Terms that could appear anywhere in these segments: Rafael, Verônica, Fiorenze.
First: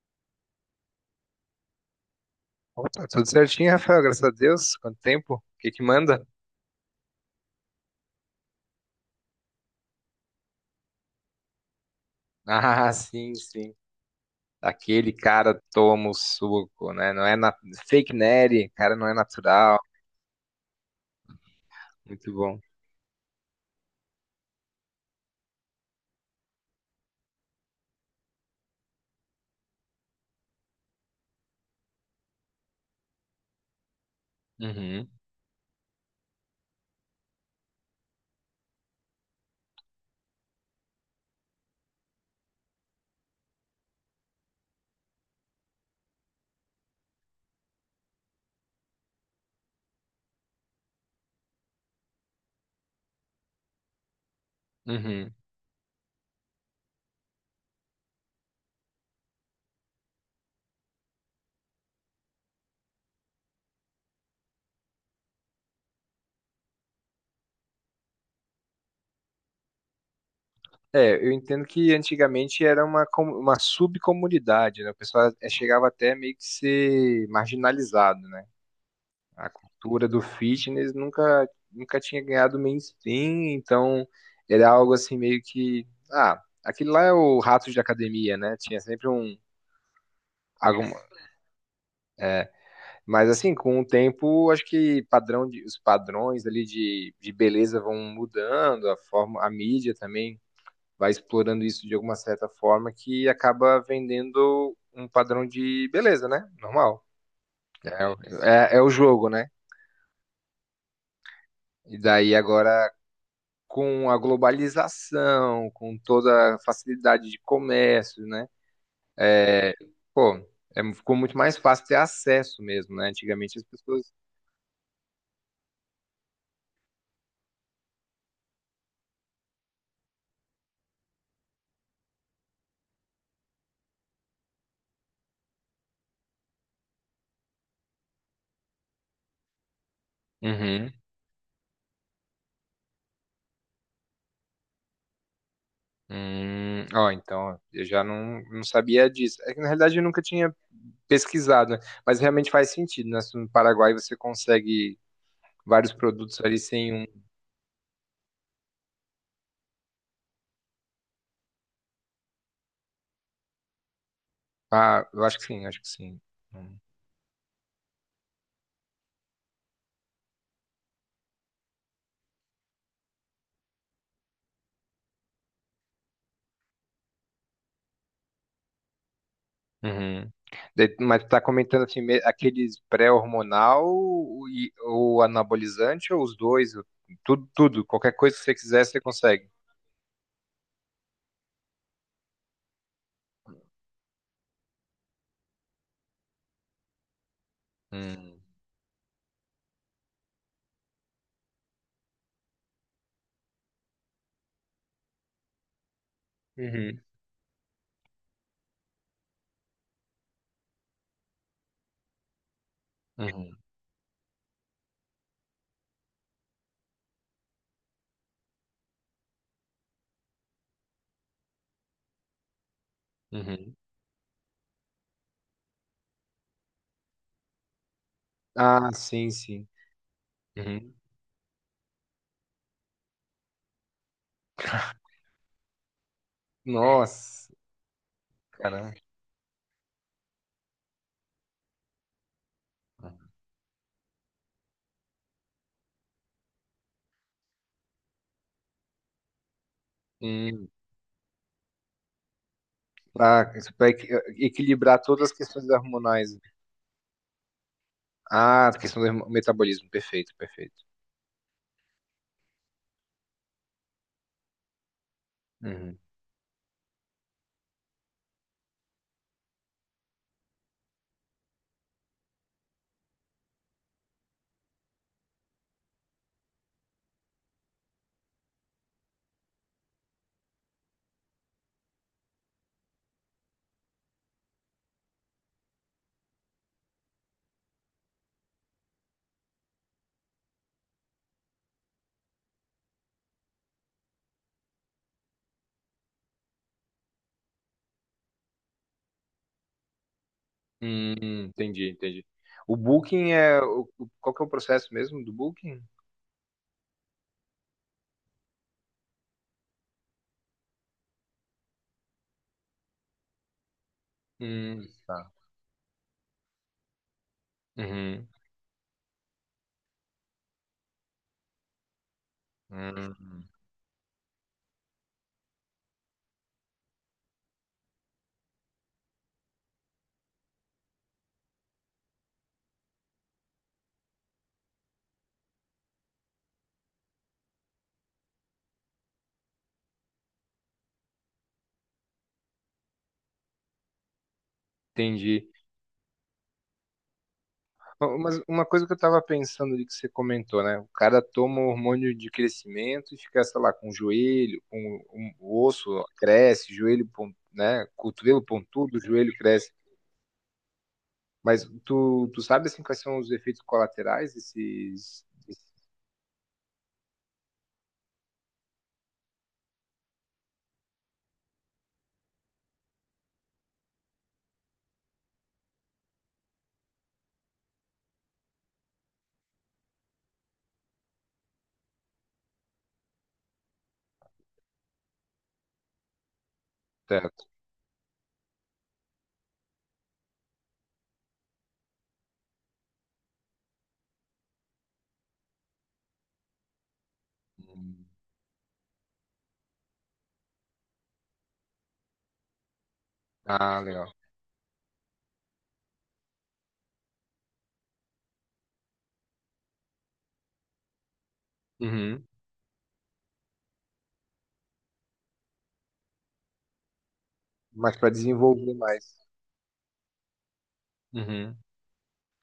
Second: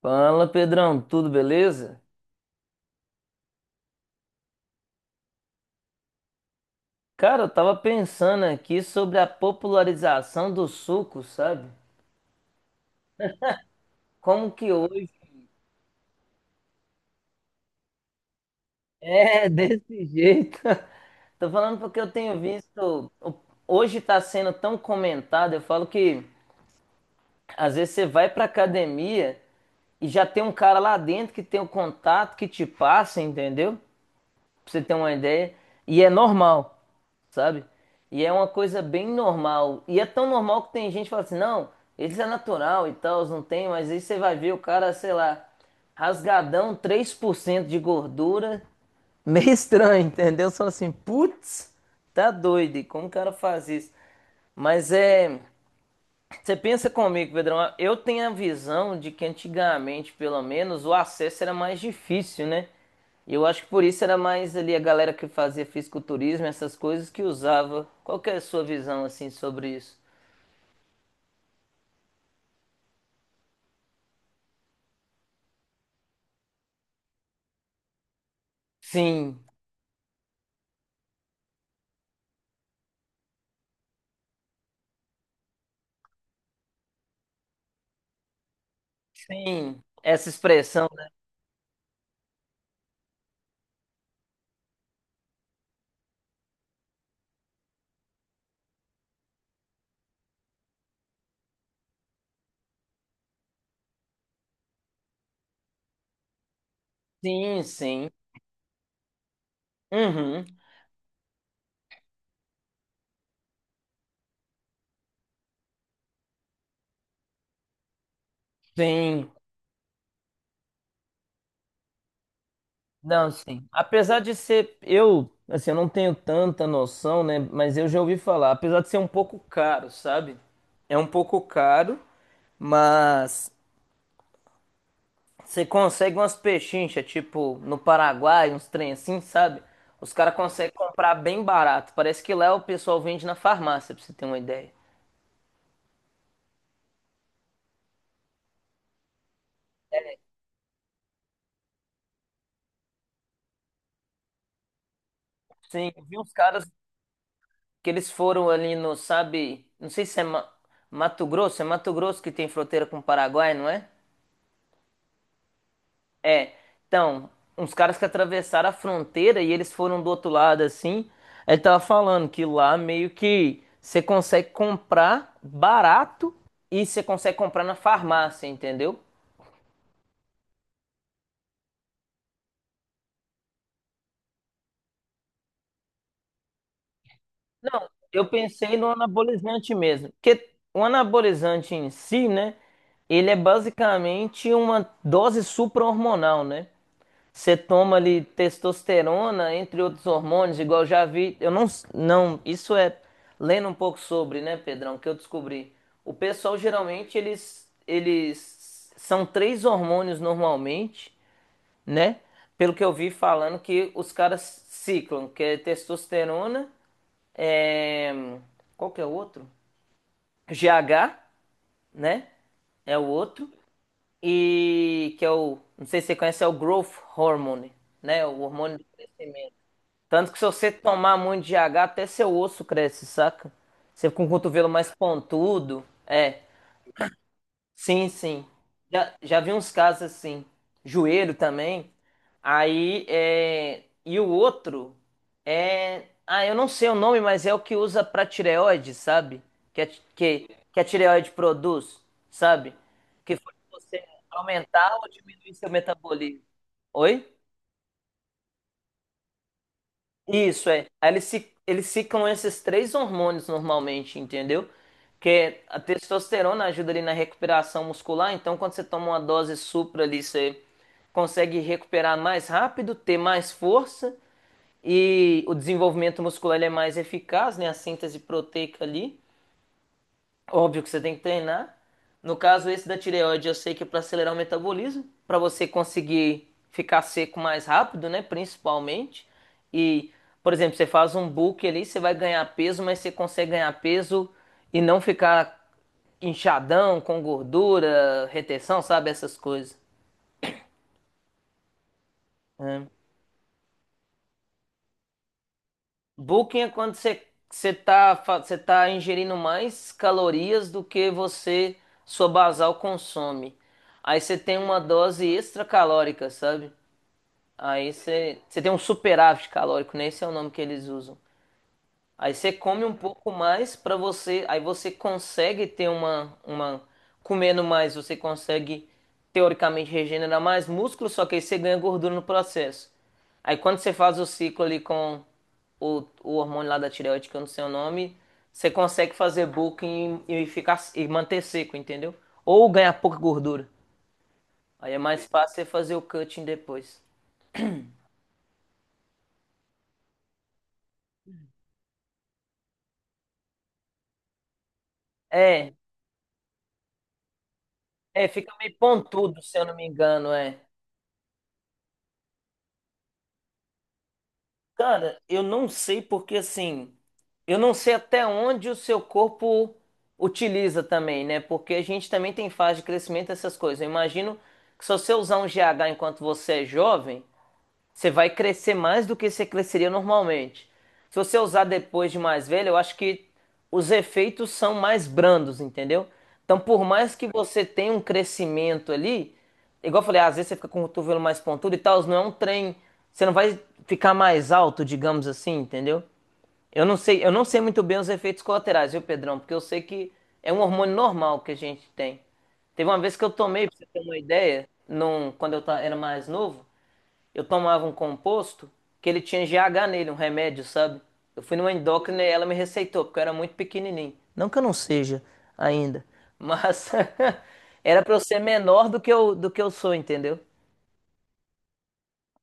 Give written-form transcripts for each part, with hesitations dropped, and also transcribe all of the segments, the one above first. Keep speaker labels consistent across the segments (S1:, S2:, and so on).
S1: Fala, Pedrão, tudo beleza?
S2: Opa, tudo certinho, Rafael, graças a Deus. Quanto tempo? O que que manda?
S1: Cara, eu tava pensando aqui sobre a popularização do suco, sabe?
S2: Ah, sim, sim.
S1: Como que hoje
S2: Aquele cara toma o suco, né? Não é na... fake nerd, cara não é
S1: é
S2: natural.
S1: desse jeito? Tô falando porque eu
S2: Muito
S1: tenho
S2: bom.
S1: visto, hoje tá sendo tão comentado. Eu falo que às vezes você vai pra academia e já tem um cara lá dentro que tem o contato que te passa, entendeu? Pra você ter
S2: Uhum,
S1: uma ideia. E é normal, sabe? E é uma coisa bem normal. E é tão normal que tem gente que fala assim, não, eles é natural e tal, não tem, mas aí você vai ver o cara, sei lá, rasgadão, 3% de gordura, meio estranho, entendeu? Só assim, putz, tá doido, e como o cara faz isso? Mas
S2: uhum.
S1: é, você pensa comigo, Pedrão. Eu tenho a visão de que antigamente, pelo menos, o acesso era mais difícil, né? E eu acho que por isso era mais ali a galera que fazia fisiculturismo, essas coisas que usava. Qual que é a sua visão, assim, sobre isso?
S2: É, eu entendo que antigamente era uma subcomunidade, né? Chegava até meio que ser marginalizado, né?
S1: Sim,
S2: A cultura do fitness nunca tinha ganhado mainstream, então era algo assim meio que. Ah, aquele lá é o rato de academia, né? Tinha sempre um.
S1: sim. Essa expressão,
S2: Alguma,
S1: né?
S2: é, mas assim, com o tempo, acho que os padrões ali de beleza vão mudando, a forma, a mídia também vai explorando isso de alguma certa forma que acaba vendendo um padrão de beleza, né? Normal.
S1: Sim,
S2: É,
S1: sim.
S2: o- é, é o jogo, né?
S1: Uhum.
S2: E daí agora com a globalização, com toda a facilidade de comércio, né?
S1: Sim,
S2: Pô, é, ficou muito mais fácil ter acesso mesmo, né?
S1: não,
S2: Antigamente
S1: sim.
S2: as pessoas.
S1: Apesar de ser, eu, assim, eu não tenho tanta noção, né? Mas eu já ouvi falar, apesar de ser um pouco caro, sabe? É um pouco caro, mas você consegue umas pechinchas, tipo, no Paraguai, uns trem assim, sabe? Os caras conseguem
S2: Uhum.
S1: comprar bem barato. Parece que lá o pessoal vende na farmácia, pra você ter uma ideia.
S2: Ó, então, eu já não, não sabia disso. É que, na realidade, eu nunca tinha pesquisado, né? Mas realmente faz sentido, né? Se no Paraguai você consegue
S1: Sim,
S2: vários
S1: eu vi uns
S2: produtos ali
S1: caras
S2: sem um.
S1: que eles foram ali no, sabe? Não sei se é Mato Grosso, é Mato Grosso que tem fronteira com o Paraguai, não é?
S2: Ah, eu acho que sim, acho que sim.
S1: É.
S2: Hum.
S1: Então, uns caras que atravessaram a fronteira e eles foram do outro lado assim. Ele tava falando que lá meio que você consegue comprar barato e você consegue comprar na farmácia, entendeu?
S2: Uhum. Mas tu tá comentando aqueles pré-hormonal ou anabolizante ou os dois? Ou tudo, tudo,
S1: Não,
S2: qualquer
S1: eu
S2: coisa que você
S1: pensei
S2: quiser,
S1: no
S2: você consegue.
S1: anabolizante mesmo, porque o anabolizante em si, né, ele é basicamente uma dose supra-hormonal, né? Você toma ali
S2: Hum,
S1: testosterona, entre outros hormônios, igual eu já vi, eu não, não, isso é lendo um pouco sobre, né, Pedrão, que eu descobri. O pessoal
S2: Uhum.
S1: geralmente eles são 3 hormônios normalmente, né? Pelo que eu vi
S2: Uhum,
S1: falando que os caras ciclam, que é testosterona é, qual que é o outro? GH, né? É o outro.
S2: uhum,
S1: E que é o, não sei se você conhece, é o Growth Hormone, né? O hormônio do
S2: ah, sim,
S1: crescimento.
S2: sim.
S1: Tanto que se você
S2: Uhum.
S1: tomar muito GH, até seu osso cresce, saca? Você fica com o cotovelo mais pontudo. É.
S2: Nossa,
S1: Sim, sim.
S2: cara.
S1: Já vi uns casos assim. Joelho também. Aí, é... e o outro é. Ah, eu não sei o nome, mas é o que usa pra tireoide, sabe? Que a, que,
S2: Hum,
S1: a tireoide produz, sabe? Que
S2: pra,
S1: faz
S2: isso pra
S1: você
S2: equi-
S1: aumentar
S2: equilibrar
S1: ou
S2: todas as
S1: diminuir seu
S2: questões hormonais.
S1: metabolismo. Oi?
S2: Ah, a questão do hormo- metabolismo. Perfeito,
S1: Isso
S2: perfeito.
S1: é. Aí eles, se, eles ficam esses 3 hormônios normalmente, entendeu? Que é a
S2: Uhum.
S1: testosterona ajuda ali na recuperação muscular, então quando você toma uma dose supra ali, você consegue recuperar mais rápido, ter mais força e o desenvolvimento muscular ele é mais eficaz, né? A síntese proteica ali. Óbvio que você tem que treinar. No caso, esse da tireoide, eu sei que é para acelerar o metabolismo, para você conseguir ficar seco mais rápido, né? Principalmente. E, por exemplo, você faz um bulk ali, você vai ganhar peso, mas você consegue ganhar peso e não ficar inchadão, com gordura, retenção, sabe? Essas coisas.
S2: Entendi, entendi. O
S1: É.
S2: booking é. Qual que é o processo mesmo do booking?
S1: Bulking é quando você você tá, você tá ingerindo mais calorias do que você, sua basal consome. Aí você tem uma dose
S2: Tá.
S1: extra calórica, sabe? Aí
S2: Uhum.
S1: você, você tem um superávit calórico, né? Esse é o nome que eles usam. Aí você come um pouco
S2: Hum,
S1: mais para você, aí você consegue ter uma comendo mais, você consegue teoricamente regenerar mais músculo, só que aí você ganha gordura no processo. Aí quando você faz o ciclo ali com o hormônio lá da tireoide, que eu não sei o nome, você consegue fazer bulking e ficar e manter seco, entendeu? Ou ganhar pouca gordura. Aí é mais
S2: entendi.
S1: fácil você fazer o cutting depois.
S2: Ó, mas uma coisa que eu tava pensando ali que você comentou, né? O cara toma o hormônio de crescimento e fica, sei lá, com o joelho, com o o
S1: É,
S2: osso cresce, né?
S1: é,
S2: Cotovelo
S1: fica meio
S2: pontudo, joelho
S1: pontudo, se eu
S2: cresce.
S1: não me engano, é.
S2: Mas tu sabe assim quais são os efeitos colaterais
S1: Cara, eu não
S2: desses
S1: sei porque assim, eu não sei até onde o seu corpo utiliza também, né? Porque a gente também tem fase de crescimento, essas coisas. Eu imagino que se você usar um GH enquanto você é jovem, você vai crescer mais do que você cresceria normalmente. Se você usar depois de mais velho, eu acho que os efeitos são mais brandos, entendeu? Então, por mais que
S2: teto?
S1: você tenha um crescimento ali, igual eu falei, às vezes você fica com o cotovelo mais pontudo e tal, não é um trem, você não vai ficar mais alto, digamos assim, entendeu? Eu não sei muito bem
S2: Hum.
S1: os efeitos colaterais, viu, Pedrão? Porque eu sei que é um hormônio normal que a gente tem. Teve uma vez que eu tomei, pra
S2: Ah,
S1: você ter
S2: legal.
S1: uma ideia, num, quando eu era mais novo, eu tomava um composto que ele tinha GH nele, um remédio, sabe? Eu fui numa endócrina e
S2: Uhum.
S1: ela me receitou, porque eu era muito pequenininho. Não que eu não seja ainda, mas
S2: Mas
S1: era
S2: para
S1: pra eu ser
S2: desenvolver
S1: menor do
S2: mais.
S1: que eu sou, entendeu?
S2: Uhum.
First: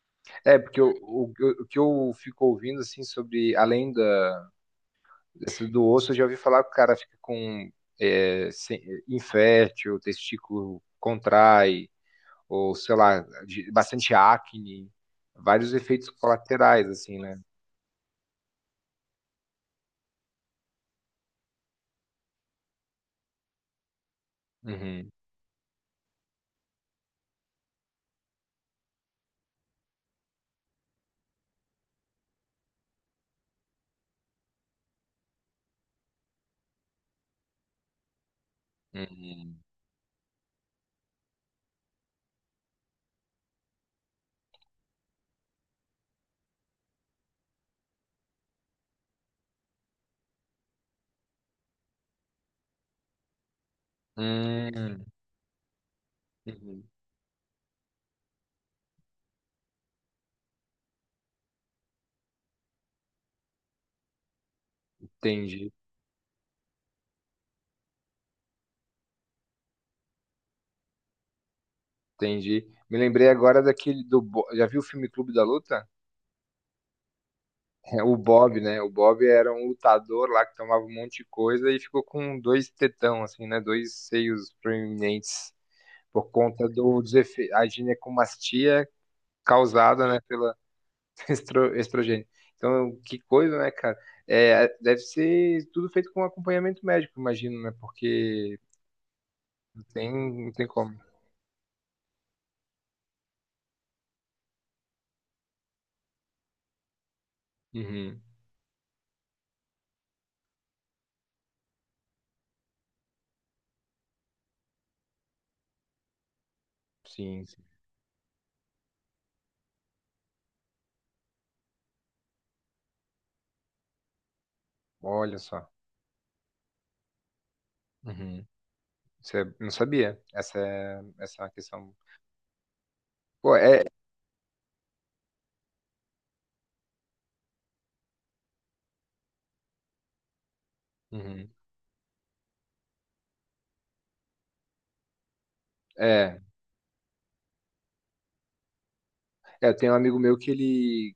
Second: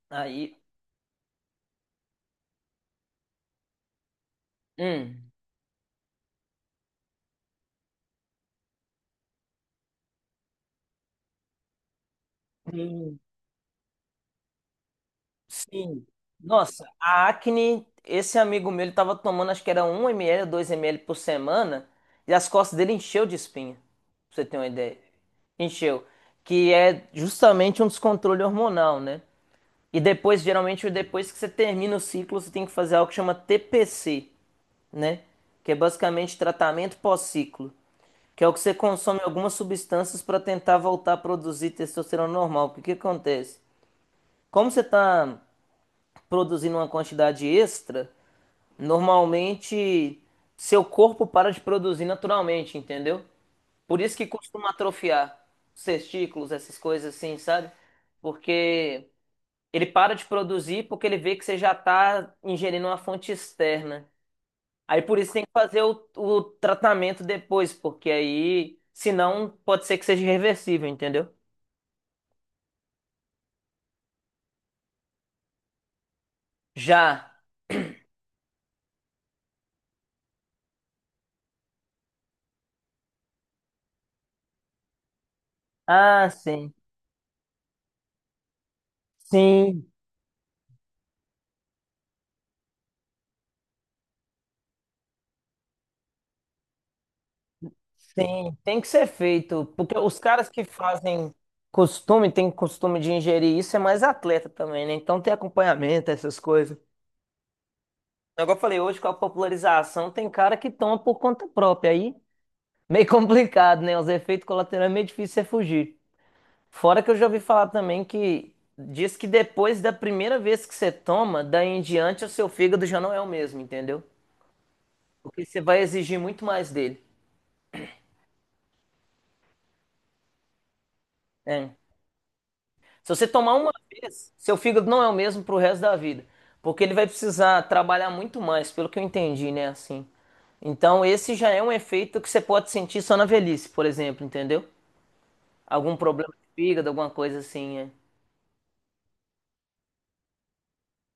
S1: Aí,
S2: É, porque o que eu fico ouvindo assim sobre além da.
S1: hum,
S2: Essa do osso eu já ouvi falar que o cara fica com é, sem- infértil, o testículo contrai, ou sei lá, bastante acne, vários
S1: sim.
S2: efeitos
S1: Nossa,
S2: colaterais, assim,
S1: a
S2: né?
S1: acne, esse amigo meu, ele tava tomando, acho que era 1 ml, ou 2 ml por semana, e as costas dele encheu de espinha, pra você ter uma ideia.
S2: Uhum,
S1: Encheu. Que é justamente um descontrole hormonal, né? E depois, geralmente, depois que você termina o ciclo, você tem que fazer algo que chama TPC, né? Que é basicamente tratamento pós-ciclo, que é o que você consome algumas
S2: uhum.
S1: substâncias para tentar voltar a produzir testosterona normal. Porque o que acontece? Como você está produzindo uma quantidade extra, normalmente seu corpo para de produzir naturalmente, entendeu? Por isso que costuma
S2: Hum,
S1: atrofiar os testículos, essas
S2: uhum.
S1: coisas assim, sabe? Porque ele para de produzir porque ele vê que você já está ingerindo uma fonte externa. Aí por isso tem que
S2: Entendi,
S1: fazer o tratamento depois, porque aí, senão, pode ser que seja irreversível, entendeu?
S2: entendi. Me lembrei agora daquele do. Já viu o filme Clube da Luta?
S1: Já.
S2: É, o Bob, né? O Bob era um lutador lá que tomava um monte de coisa e ficou com dois tetão, assim, né? Dois seios proeminentes.
S1: Ah,
S2: Por conta
S1: sim.
S2: do desefe- A ginecomastia
S1: Sim,
S2: causada, né, pela estrogênio. Então, que coisa, né, cara? É, deve ser tudo feito com acompanhamento médico, imagino, né?
S1: sim.
S2: Porque
S1: Tem que ser feito,
S2: não
S1: porque
S2: tem,
S1: os caras
S2: não
S1: que
S2: tem como.
S1: fazem costume, tem costume de ingerir isso, é mais atleta também, né? Então tem acompanhamento, essas coisas.
S2: Uhum.
S1: Agora eu falei, hoje com a popularização, tem cara que toma por conta própria. Aí meio complicado, né? Os efeitos colaterais é meio difícil você fugir. Fora que eu já ouvi
S2: Sim, sim.
S1: falar também que diz que depois da primeira vez que você toma, daí em diante o seu fígado já não é o mesmo, entendeu?
S2: Olha
S1: Porque você
S2: só.
S1: vai exigir muito mais dele.
S2: Uhum. Isso é- não sabia. Essa é uma
S1: É.
S2: questão.
S1: Se você tomar
S2: Pô,
S1: uma
S2: é.
S1: vez, seu fígado não é o mesmo pro resto da vida. Porque ele vai precisar trabalhar muito mais, pelo que eu entendi, né? Assim. Então, esse já
S2: Uhum.
S1: é um efeito que você pode sentir só na velhice, por exemplo, entendeu? Algum problema
S2: É.
S1: de fígado, alguma coisa assim, é.
S2: É, tem um amigo meu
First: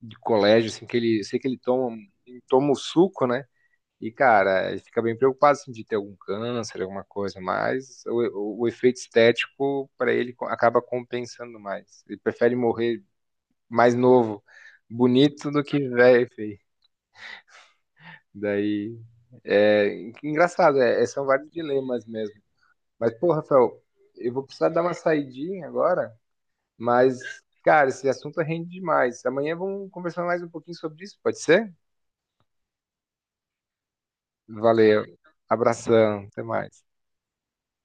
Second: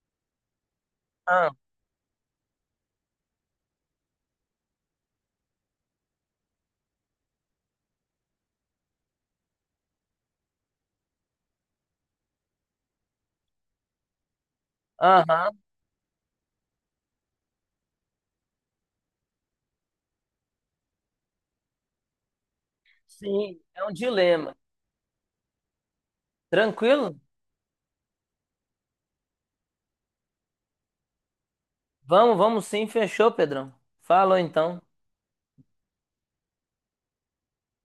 S2: de colégio, assim, que ele, sei que
S1: Ah,
S2: ele toma o suco, né? E, cara, ele fica bem preocupado assim, de ter algum câncer, alguma coisa, mas o efeito estético para ele acaba compensando mais. Ele prefere morrer mais novo, bonito,
S1: aham,
S2: do que velho, e feio. Daí, é engraçado, são vários dilemas mesmo. Mas, pô,
S1: sim,
S2: Rafael,
S1: é um
S2: eu vou
S1: dilema.
S2: precisar dar uma saidinha agora,
S1: Tranquilo?
S2: mas, cara, esse assunto rende demais. Amanhã vamos conversar mais um pouquinho sobre isso, pode ser?
S1: Vamos, vamos sim, fechou, Pedrão. Falou então.
S2: Valeu, abração, até mais.